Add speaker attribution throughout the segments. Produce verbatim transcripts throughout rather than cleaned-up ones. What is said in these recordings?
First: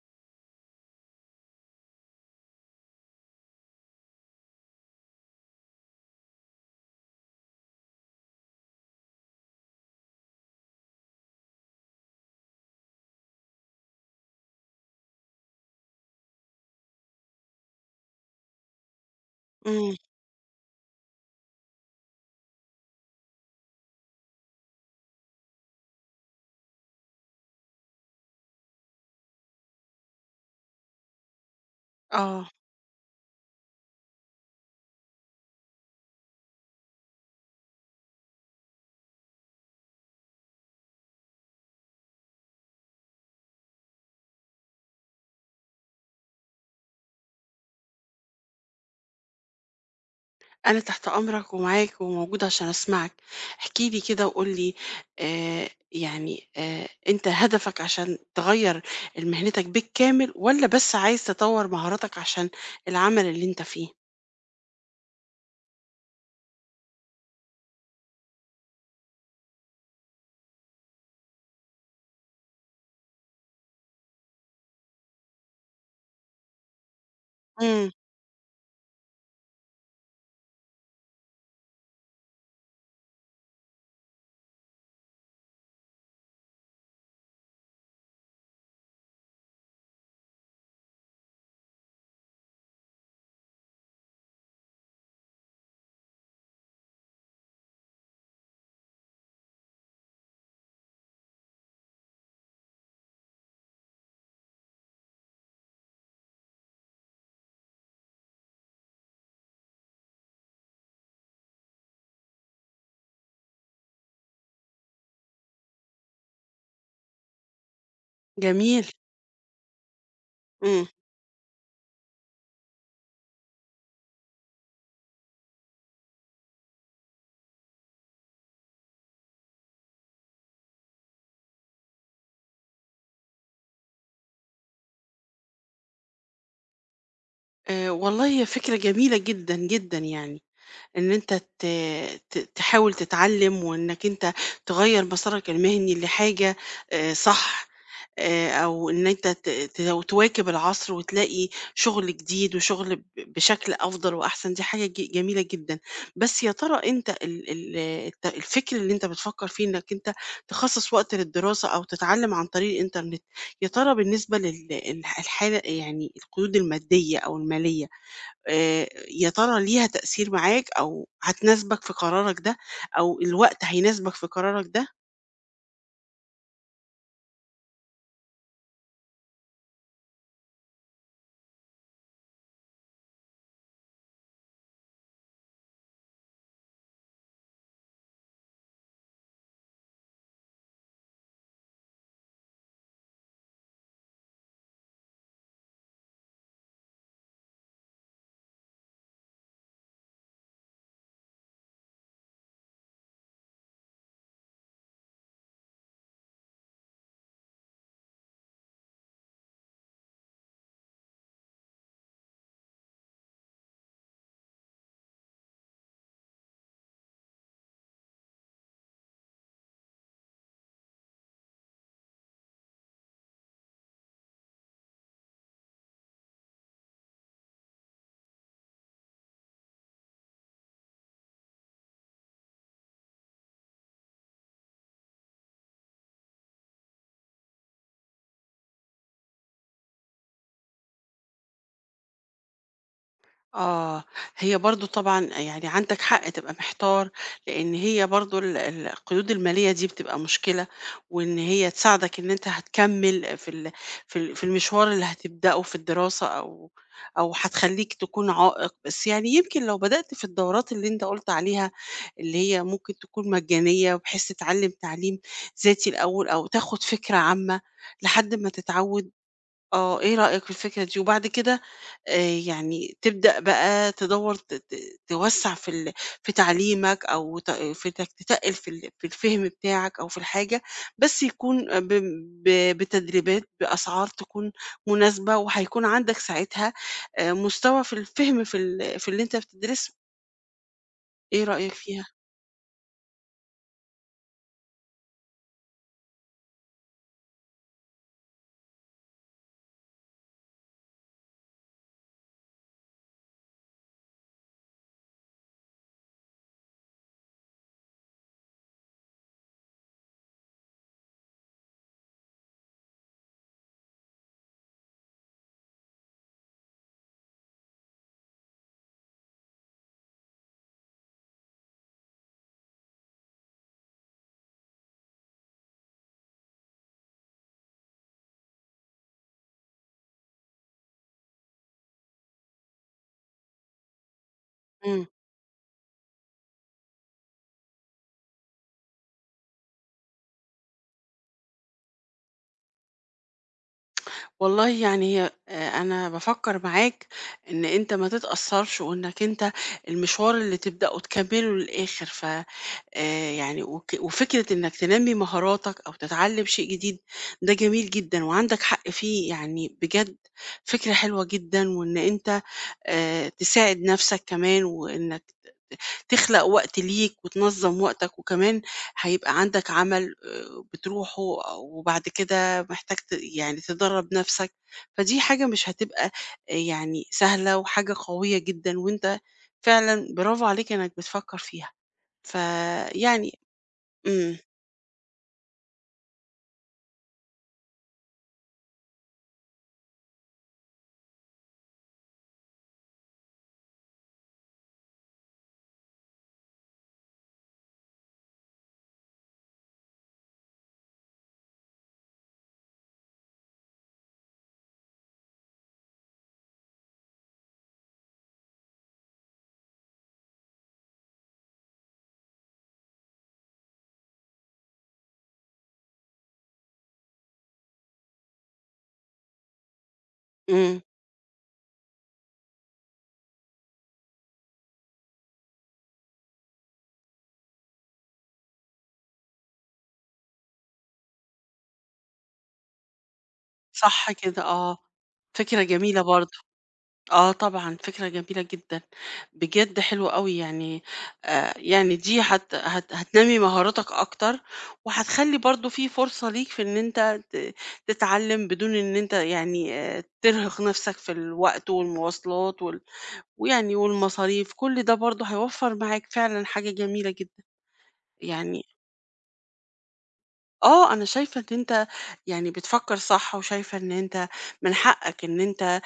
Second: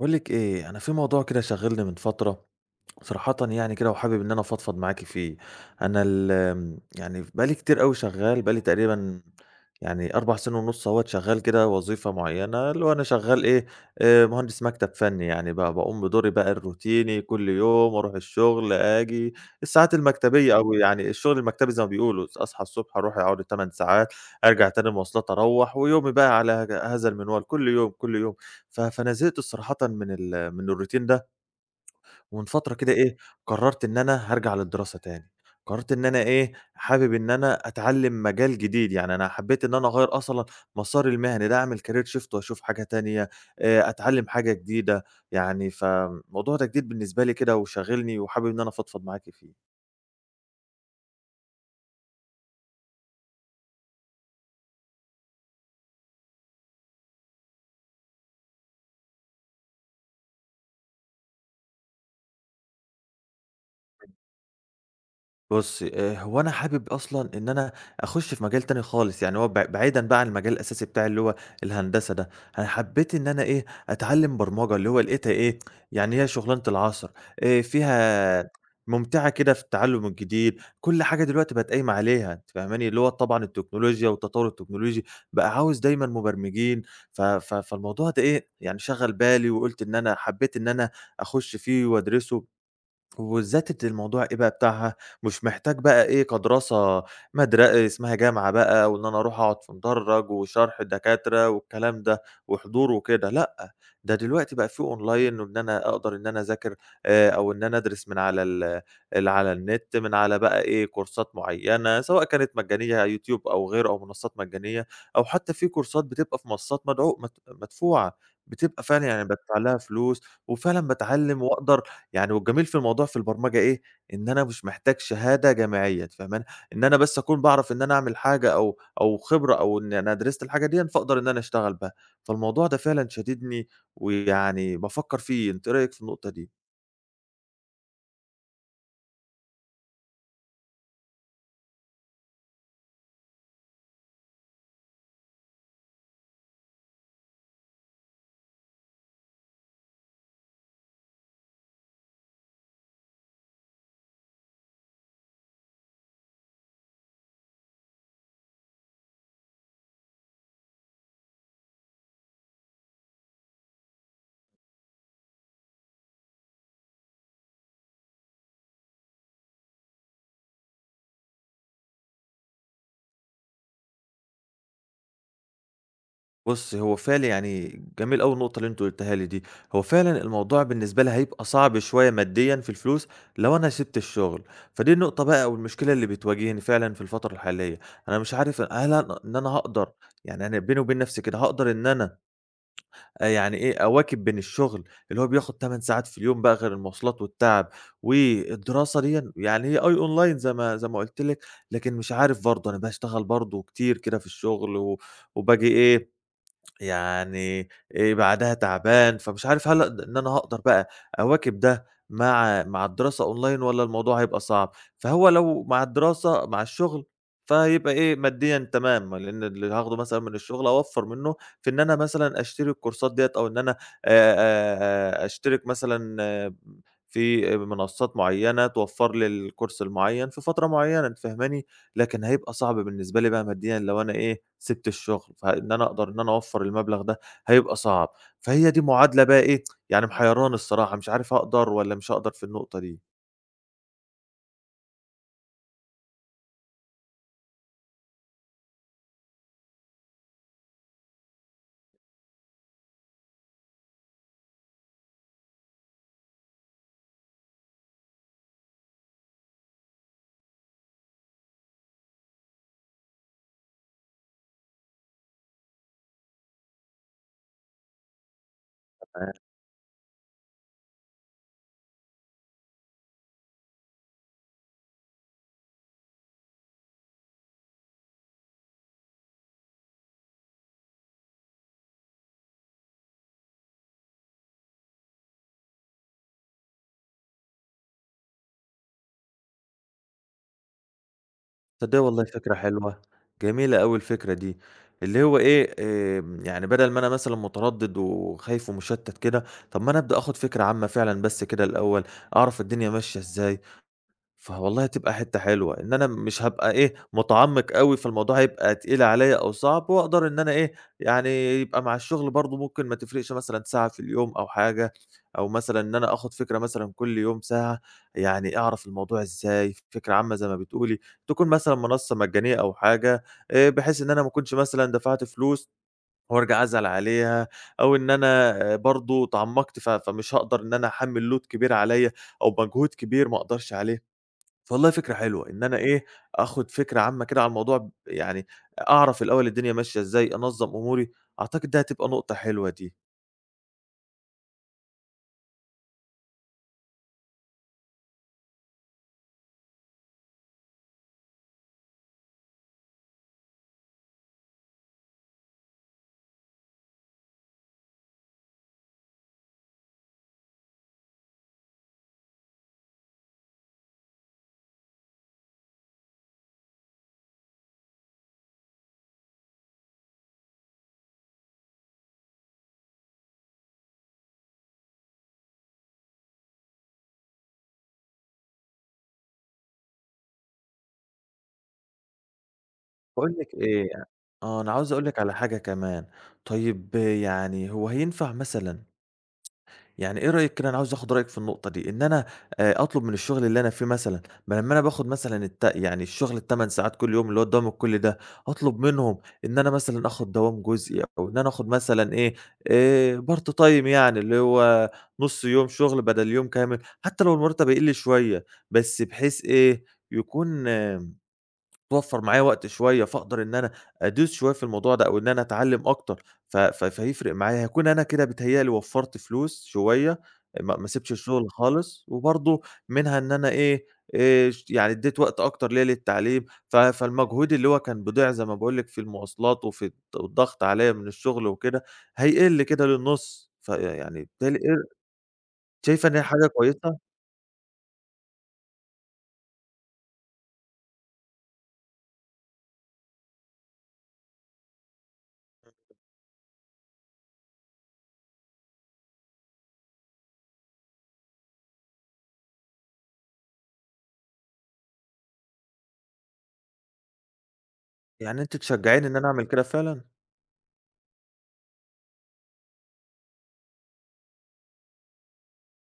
Speaker 1: باقول لِك إيه، أنا في موضوع كده شاغلني من فترة، صراحةً يعني كده وحابب إن أنا أفضفض معاكِ فيه، أنا ال آمم، يعني بقى لي كتير أوي شغّال، بقى لي تقريبًا يعني 4 سنين ونُص أهوّة شغّال كده وظيفة معيّنة، اللي هو أنا شغّال إيه، آآ مهندس مكتب فني يعني، ب باقوم بدوري بقى الروتيني كل يوم، أروح الشغل، آجي، الساعات
Speaker 2: إمم،
Speaker 1: المكتبية أو يعني الشغل المكتبي زي ما بيقولوا، أصحى الصبح أروح أقعد الثماني ساعات، أرجع تاني مواصلات أروّح، ويومي بقى على هج هذا المنوال كل يوم، كل يوم، ف فأنا زهقت صراحةً من ال من الروتين ده، ومن
Speaker 2: آه،
Speaker 1: فترة كده إيه، قرّرت إن أنا هارجع للدراسة تاني، قرّرت إن أنا إيه، حابب إن أنا أتعلّم مجال جديد، يعني أنا حبّيت إن أنا أغيّر أصلًا مساري المهني ده، أعمل career shift وأشوف حاجة تانية، آآ أتعلّم حاجة جديدة، يعني فالموضوع ده جديد بالنسبة لي كده وشاغلني وحابب إن أنا أفضفض معاكِ فيه.
Speaker 2: أنا تحت أمرك ومعاك وموجودة عشان أسمعك، احكِ لي كده وقُل لي آآ، يعني آآ، أنت هدفك عشان تغيّر ال مهنتك بالكامل والّا بس عايز تطوّر مهاراتك عشان العمل اللي أنت فيه؟
Speaker 1: بُصّي، آآ هو أنا حابب أصلًا إن أنا أخُش في مجال تاني خالص، يعني هو بع بعيدًا بقى عن المجال الأساسي بتاعي اللي هو الهندسة ده، أنا حبّيت إن أنا إيه، أتعلّم برمجة، اللي هو لقيتها إيه، يعني هي شُغلانة العصر، آآ
Speaker 2: إمم،
Speaker 1: فيها مُمتعة كده في التعلُّم الجديد، كل حاجة دلوقتي بقت قايمة عليها، أنتِ فاهماني، اللي هو طبعًا التكنولوجيا والتطوُّر التكنولوجي بقى عاوز دايمًا مُبرمجين، ف ف فالموضوع ده إيه، يعني شَغَل بالي وقُلت إن أنا حبّيت إن أنا أخُش فيه وأدرسه. وبالذات أنتِ الموضوع إيه بقى بتاعها، مش محتاج بقى إيه كدراسة مدر اسمها جامعة بقى، وإن أنا أروح أقعد في مدرج وشرح الدكاترة والكلام ده، وحضور وكده، لأ، ده دلوقتي بقى في أونلاين وإن أنا أقدر إن أنا أذاكر آآ، أو إن أنا أدرس من على ال ال على النت، من على بقى إيه كورسات معينة، سواء كانت مجانية على يوتيوب أو غيره أو منصات مجانية، أو حتى في كورسات بتبقى في منصات مدعو مد مدفوعة، بتبقى
Speaker 2: جميل،
Speaker 1: فعلًا يعني بادفع لها فلوس، وفعلًا
Speaker 2: إمم،
Speaker 1: باتعلم وأقدر يعني والجميل في الموضوع في البرمجة إيه، إن أنا مش محتاج شهادة جامعية أنتِ فاهماني، إن أنا بس أكون باعرف إن أنا أعمل حاجة أو أو خبرة أو إن أنا درست الحاجة ديًا، فأقدر إن أنا أشتغل بها، فالموضوع ده فعلًا شاددني ويعني بافكّر فيه، أنتِ إيه رأيِك في النقطة دي؟
Speaker 2: آآ، والله هي فكرة جميلة جدًا، جدًا يعني. إن أنت ت ت تحاول تتعلم وإنك أنت تغيّر مسارك المهني لحاجة آآ صح، آآ أو إن أنت ت ت تواكب العصر وتلاقي شغل جديد وشغل ب بشكل أفضل وأحسن، دي حاجة ج جميلة جدًا. بس يا ترى أنت ال ال الت الفكر اللي أنت بتفكّر فيه إنك أنت تخصّص وقت للدراسة أو تتعلم عن طريق الإنترنت، يا ترى بالنسبة لل الح الحالة يعني القيود المادية أو المالية، آآ يا ترى ليها تأثير معاك أو هتناسبك في قرارك ده أو الوقت هيناسبك في قرارك ده؟
Speaker 1: بُصّي، هو فعلًا يعني جميل أوي النقطة اللي أنتِ قُلتيها لي دي، هو فعلًا الموضوع بالنسبة لي هيبقى صعب شوية ماديًا في الفلوس لو أنا سِبت الشغل، فدي النقطة بقى أو المشكلة اللي بتواجهني فعلًا في الفترة الحالية، أنا مش عارف هل أنا إن أنا هاقدر يعني أنا بيني وبين نَفْسي كده هاقدر إن أنا آآ يعني إيه، أواكب بين الشغل اللي هو بياخد 8 ساعات في اليوم بقى غير المواصلات والتعب، والدراسة ديًا يعني هي أي online زي ما زي ما قُلت لِك، لكن مش عارف برضه أنا باشتغل برضه كتير كده في الشغل و وباجي إيه، يعني آآ بعدها تعبان، فمش عارف هل أقد إن أنا هاقدر بقى أواكب ده مع مع الدراسة أونلاين والّا الموضوع هيبقى صعب؟ فهو لو مع الدراسة مع الشغل، فهيبقى إيه، ماديًا تمام، لإن اللي هاخده مثلًا من الشغل أوفّر منه في إن أنا مثلًا أشتري الكورسات ديّة أو إن أنا آآ آآ أشترك مثلًا آه، في منصات معيّنة توفّر لي الكورس المعيّن في فترة معيّنة، أنتِ فاهماني؟ لكن هيبقى صعب بالنسبة لي بقى ماديًا لو أنا إيه، سِبت الشغل، فإن أنا أقدر إن أنا أوفّر المبلغ ده هيبقى صعب، فهي دي معادلة بقى إيه، يعني محيراني الصراحة، مش عارف أقدر والّا مش هاقدر في النقطة دي.
Speaker 2: آه، هي برضه طبعًا يعني عندك حق تبقى محتار، لإن هي برضه ال ال القيود المالية دي بتبقى مشكلة، وإن هي تساعدك إن أنت هتكمّل في ال في ال في المشوار اللي هتبدأه في الدراسة أو أو هتخلّيك تكون عائق، بس يعني يمكن لو بدأت في الدورات اللي أنت قُلت عليها، اللي هي ممكن تكون مجانية بحيث تتعلّم تعليم ذاتي الأول أو تاخد فكرة عامة لحد ما تتعوّد.
Speaker 1: آآ
Speaker 2: آه، إيه رأيك في الفكرة دي؟ وبعد كده آآ يعني تبدأ بقى تدوّر ت ت توسّع في ال في تعليمك أو ت في إنك تتقِّل في ال في الفهم بتاعك أو في الحاجة، بس يكون ب ب بتدريبات بأسعار تكون مناسبة، وهيكون عندك ساعتها آآ مستوى في الفهم في ال في اللي أنت بتدرسه، إيه رأيك
Speaker 1: تصدّقي
Speaker 2: فيها؟
Speaker 1: والله فكرة حلوة، جميلة أوي الفكرة دي، اللي هو إيه، آمم، يعني بدل ما أنا مثلًا متردد وخايف ومشتت كده، طب ما أنا أبدأ آخد فكرة عامة فعلًا بس كده الأول، أعرف الدنيا ماشية إزاي، فوالله هتبقى حتّة حلوة، إن أنا مش هابقى إيه، متعمّق أوي، فالموضوع هيبقى تقيل عليّا أو صعب وأقدر إن أنا إيه، يعني يبقى مع الشغل برضه ممكن ما تفرقش مثلًا ساعة في اليوم أو حاجة، أو مثلًا إن أنا آخُد فكرة مثلًا كل يوم ساعة، يعني أعرف الموضوع إزاي، فكرة عامة زي ما بتقولي، تكون مثلًا منصّة مجانية أو حاجة، آآ بحيث إن أنا ما أكونش مثلًا دفعت فلوس وارجع أزعل عليها، أو إن أنا برضه اتعمّقت ف فمش هاقدر إن أنا أحمّل load كبير عليّا أو مجهود كبير ما أقدرش عليه. فوالله
Speaker 2: إمم.
Speaker 1: فكرة حلوة، إن أنا إيه، آخُد فكرة عامة كده على الموضوع، يعني أعرف الأول الدنيا ماشية إزاي، أنظّم أموري، أعتقد دي هتبقى نقطة حلوة دي.
Speaker 2: والله يعني هي- آه، أنا بافكّر معاك إن أنت ما تتأثّرش وإنّك أنت المشوار اللي تبدأه تكمّله للآخِر، ف آآ يعني وك وفكرة إنّك تنمّي مهاراتك أو تتعلّم شيء جديد ده جميل جدًا وعندك حق فيه، يعني بجد فكرة حلوة جدًا وإن أنت آآ تساعد نَفْسك كمان وإنّك تخلق وقت ليك وتنظّم وقتك، وكمان هيبقى عندك عمل آآ بتروحه وبعد كده محتاج ت يعني تدرّب نَفْسك، فدي حاجة مش هتبقى آآ يعني سهلة وحاجة قوية جدًا، وأنت فعلًا برافو عليك إنك بتفكّر فيها.
Speaker 1: باقول
Speaker 2: فيعني
Speaker 1: لِك إيه،
Speaker 2: إمم،
Speaker 1: آه، أنا عاوز أقول لِك على حاجة كمان، طيب يعني هو هينفع مثلًا يعني إيه رأيك كده أنا عاوز آخُد رأيك في النقطة دي، إن أنا آآ أطلُب من الشغل اللي أنا فيه مثلًا ما لمّا أنا باخُد مثلًا الت يعني الشغل التمن ساعات كل يوم اللي هو الدوام الكلّي ده، أطلُب منهم إن أنا مثلًا آخُد دوام جزئي أو إن أنا آخُد مثلًا إيه، آآ part time يعني اللي هو نُص يوم شغل بدل يوم كامل، حتّى لو المرتب هيقِل شوية، بس بحيث إيه، يكون آه توفّر معايا وقت شوية، فاقدر إن أنا أدوس شوية في الموضوع ده أو إن أنا أتعلّم أكتر، ف ف فهيفرق معايا، هاكون أنا كده بيتهيأ لي وفّرت فلوس شوية، ما
Speaker 2: إمم،
Speaker 1: ما سِبتش الشغل خالص، وبرضه منها إن أنا إيه، آآ ش يعني ادّيت وقت أكتر ليّا للتعليم، ف فالمجهود اللي هو كان بيضيع زي ما باقول لِك في المواصلات وفي الض والضغط عليّا من الشغل وكده، هيقِل كده للنُص،
Speaker 2: صح
Speaker 1: فيعني
Speaker 2: كده،
Speaker 1: بالتالي
Speaker 2: آه،
Speaker 1: إيه
Speaker 2: فكرة جميلة
Speaker 1: شايفة إن هي
Speaker 2: برضه.
Speaker 1: حاجة كويسة؟
Speaker 2: آه طبعًا، فكرة جميلة جدًا، بجد حلو أوي يعني آآ، يعني دي هت هت هتنمّي مهاراتك أكتر، وهتخلّي برضه في فرصة ليك في إن أنت ت تتعلّم بدون إن أنت يعني آآ، ترهق نفسك في الوقت والمواصلات وال ويعني والمصاريف، كل ده برضه هيوفّر معاك فعلًا حاجة جميلة جدًا،
Speaker 1: يعني أنتِ
Speaker 2: يعني
Speaker 1: تشجّعيني إن أنا أعمل كده فعلًا؟
Speaker 2: آه، أنا شايفة إن أنت يعني بتفكّر صح، وشايفة إن أنت من حقك إن أنت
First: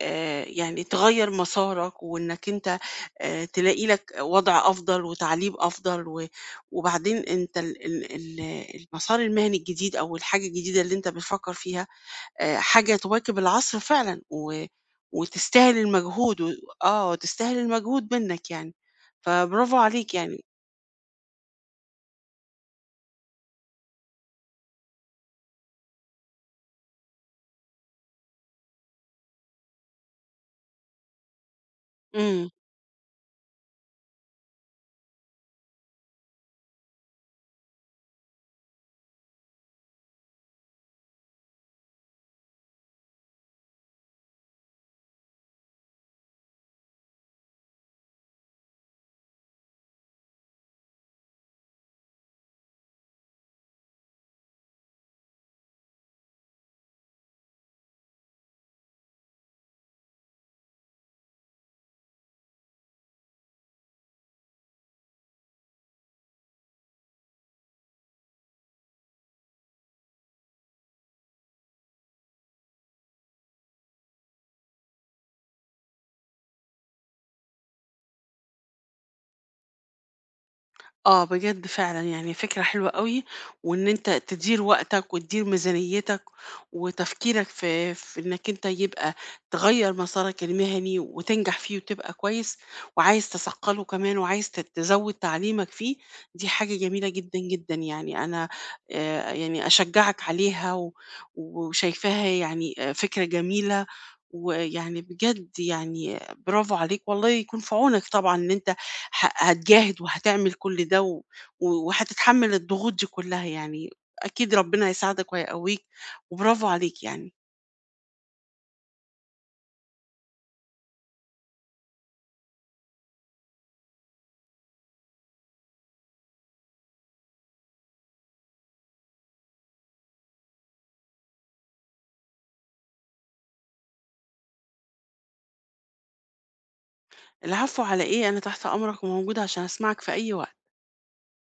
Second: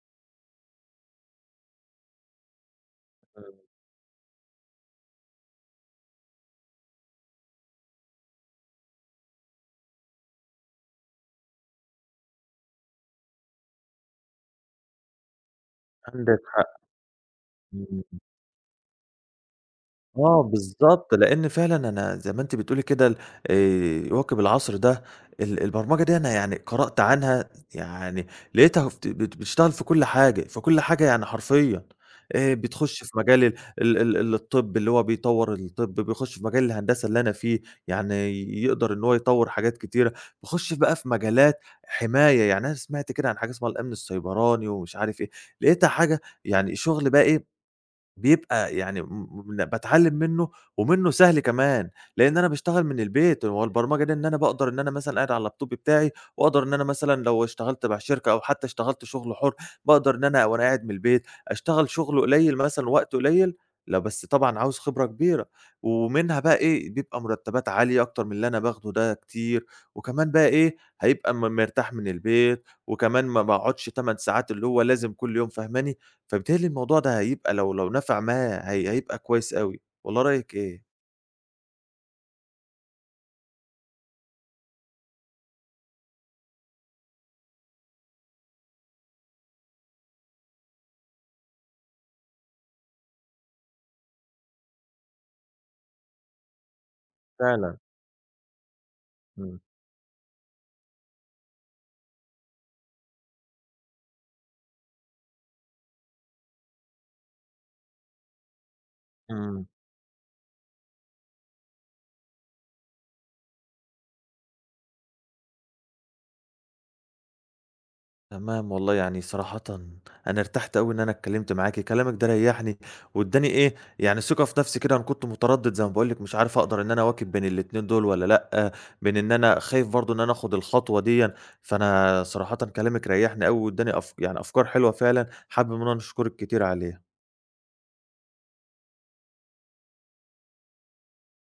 Speaker 2: آآ يعني تغيّر مسارك وإنّك أنت آآ
Speaker 1: إمم،
Speaker 2: تلاقي لك وضع أفضل وتعليم أفضل و وبعدين أنت ال ال ال المسار المهني الجديد أو الحاجة الجديدة اللي أنت بتفكّر فيها آآ حاجة تواكب العصر فعلًا و وتستاهل
Speaker 1: عندِك
Speaker 2: المجهود و
Speaker 1: حق،
Speaker 2: آه، تستاهل المجهود
Speaker 1: إمم.
Speaker 2: منّك يعني، فبرافو عليك يعني.
Speaker 1: آه بالضبط، لإن فعلًا أنا زي ما أنتِ بتقولي كده ال آآ يواكب العصر ده ال البرمجة دي أنا يعني قرأت عنها يعني لقيتها فت بت بتشتغل في كل حاجة، في كل حاجة يعني حرفيًا،
Speaker 2: إمم.
Speaker 1: آآ بتخش في مجال ال ال ال ال الطب اللي هو بيطوّر الطب، بيخش في مجال الهندسة اللي أنا فيه، يعني يقدر إن هو يطوّر حاجات كتيرة، بيخش بقى في مجالات حماية، يعني أنا سمعت كده عن حاجة اسمها الأمن السيبراني ومش عارف إيه، لقيتها حاجة يعني شغل بقى إيه بيبقى يعني م م باتعلّم منّه، ومنّه سهل كمان، لإن أنا باشتغل من البيت، هو البرمجة دي إن أنا باقدر إن أنا مثلًا قاعد على اللابتوب بتاعي، وأقدر إن أنا مثلًا لو اشتغلت مع شركة أو حتى اشتغلت شغل حُر، باقدر إن أنا وأنا قاعد من البيت أشتغل شغل قليل مثلًا وقت قليل، لا بس طبعًا عاوز خبرة كبيرة، ومنها بقى إيه، بيبقى مرتبات عالية أكتر من اللي أنا باخده ده كتير، وكمان بقى إيه، هيبقى م مرتاح من البيت، وكمان ما باقعدش 8 ساعات اللي هو لازم كل يوم فاهماني؟ فبالتالي الموضوع ده هيبقى لو لو نفع معاه هي هيبقى كويس أوي، والّا رأيِك إيه؟
Speaker 2: آه، بجد فعلًا يعني فكرة حلوة أوي، وإن أنت تدير وقتك وتدير ميزانيتك وتفكيرك في في إنك أنت يبقى تغيّر مسارك المهني وتنجح فيه وتبقى كويس، وعايز تثقّله كمان وعايز ت تزوّد تعليمك فيه، دي حاجة جميلة جدًا، جدًا
Speaker 1: فعلًا،
Speaker 2: يعني أنا آآ،
Speaker 1: إمم.
Speaker 2: يعني أشجّعك عليها و وشايفاها يعني آآ، فكرة جميلة، ويعني بجد يعني برافو عليك والله يكون في عونك طبعًا إن أنت ه
Speaker 1: إمم،
Speaker 2: هتجاهد وهتعمل كل ده و و- وهتتحمّل الضغوط دي كلّها يعني، أكيد ربنا هيساعدك وهيقوّيك وبرافو عليك يعني.
Speaker 1: تمام والله يعني صراحةً أنا ارتحت أوي إن أنا اتكلمت معاكِ، كلامِك ده ريّحني وادّاني إيه، يعني ثقة في نفسي كده، أنا كنت متردد زي ما باقول لِك مش عارف أقدر إن أنا أواكب بين الاتنين دول والّا لأ، بين إن أنا خايف برضه إن أنا آخد الخطوة ديًّا، فأنا صراحةً كلامِك ريّحني أوي وادّاني أف يعني أفكار حلوة فعلًا، حابب إن أنا أشكرِك كتير عليها.
Speaker 2: العفو على إيه، أنا تحت أمرك وموجودة عشان أسمعك في أي وقت.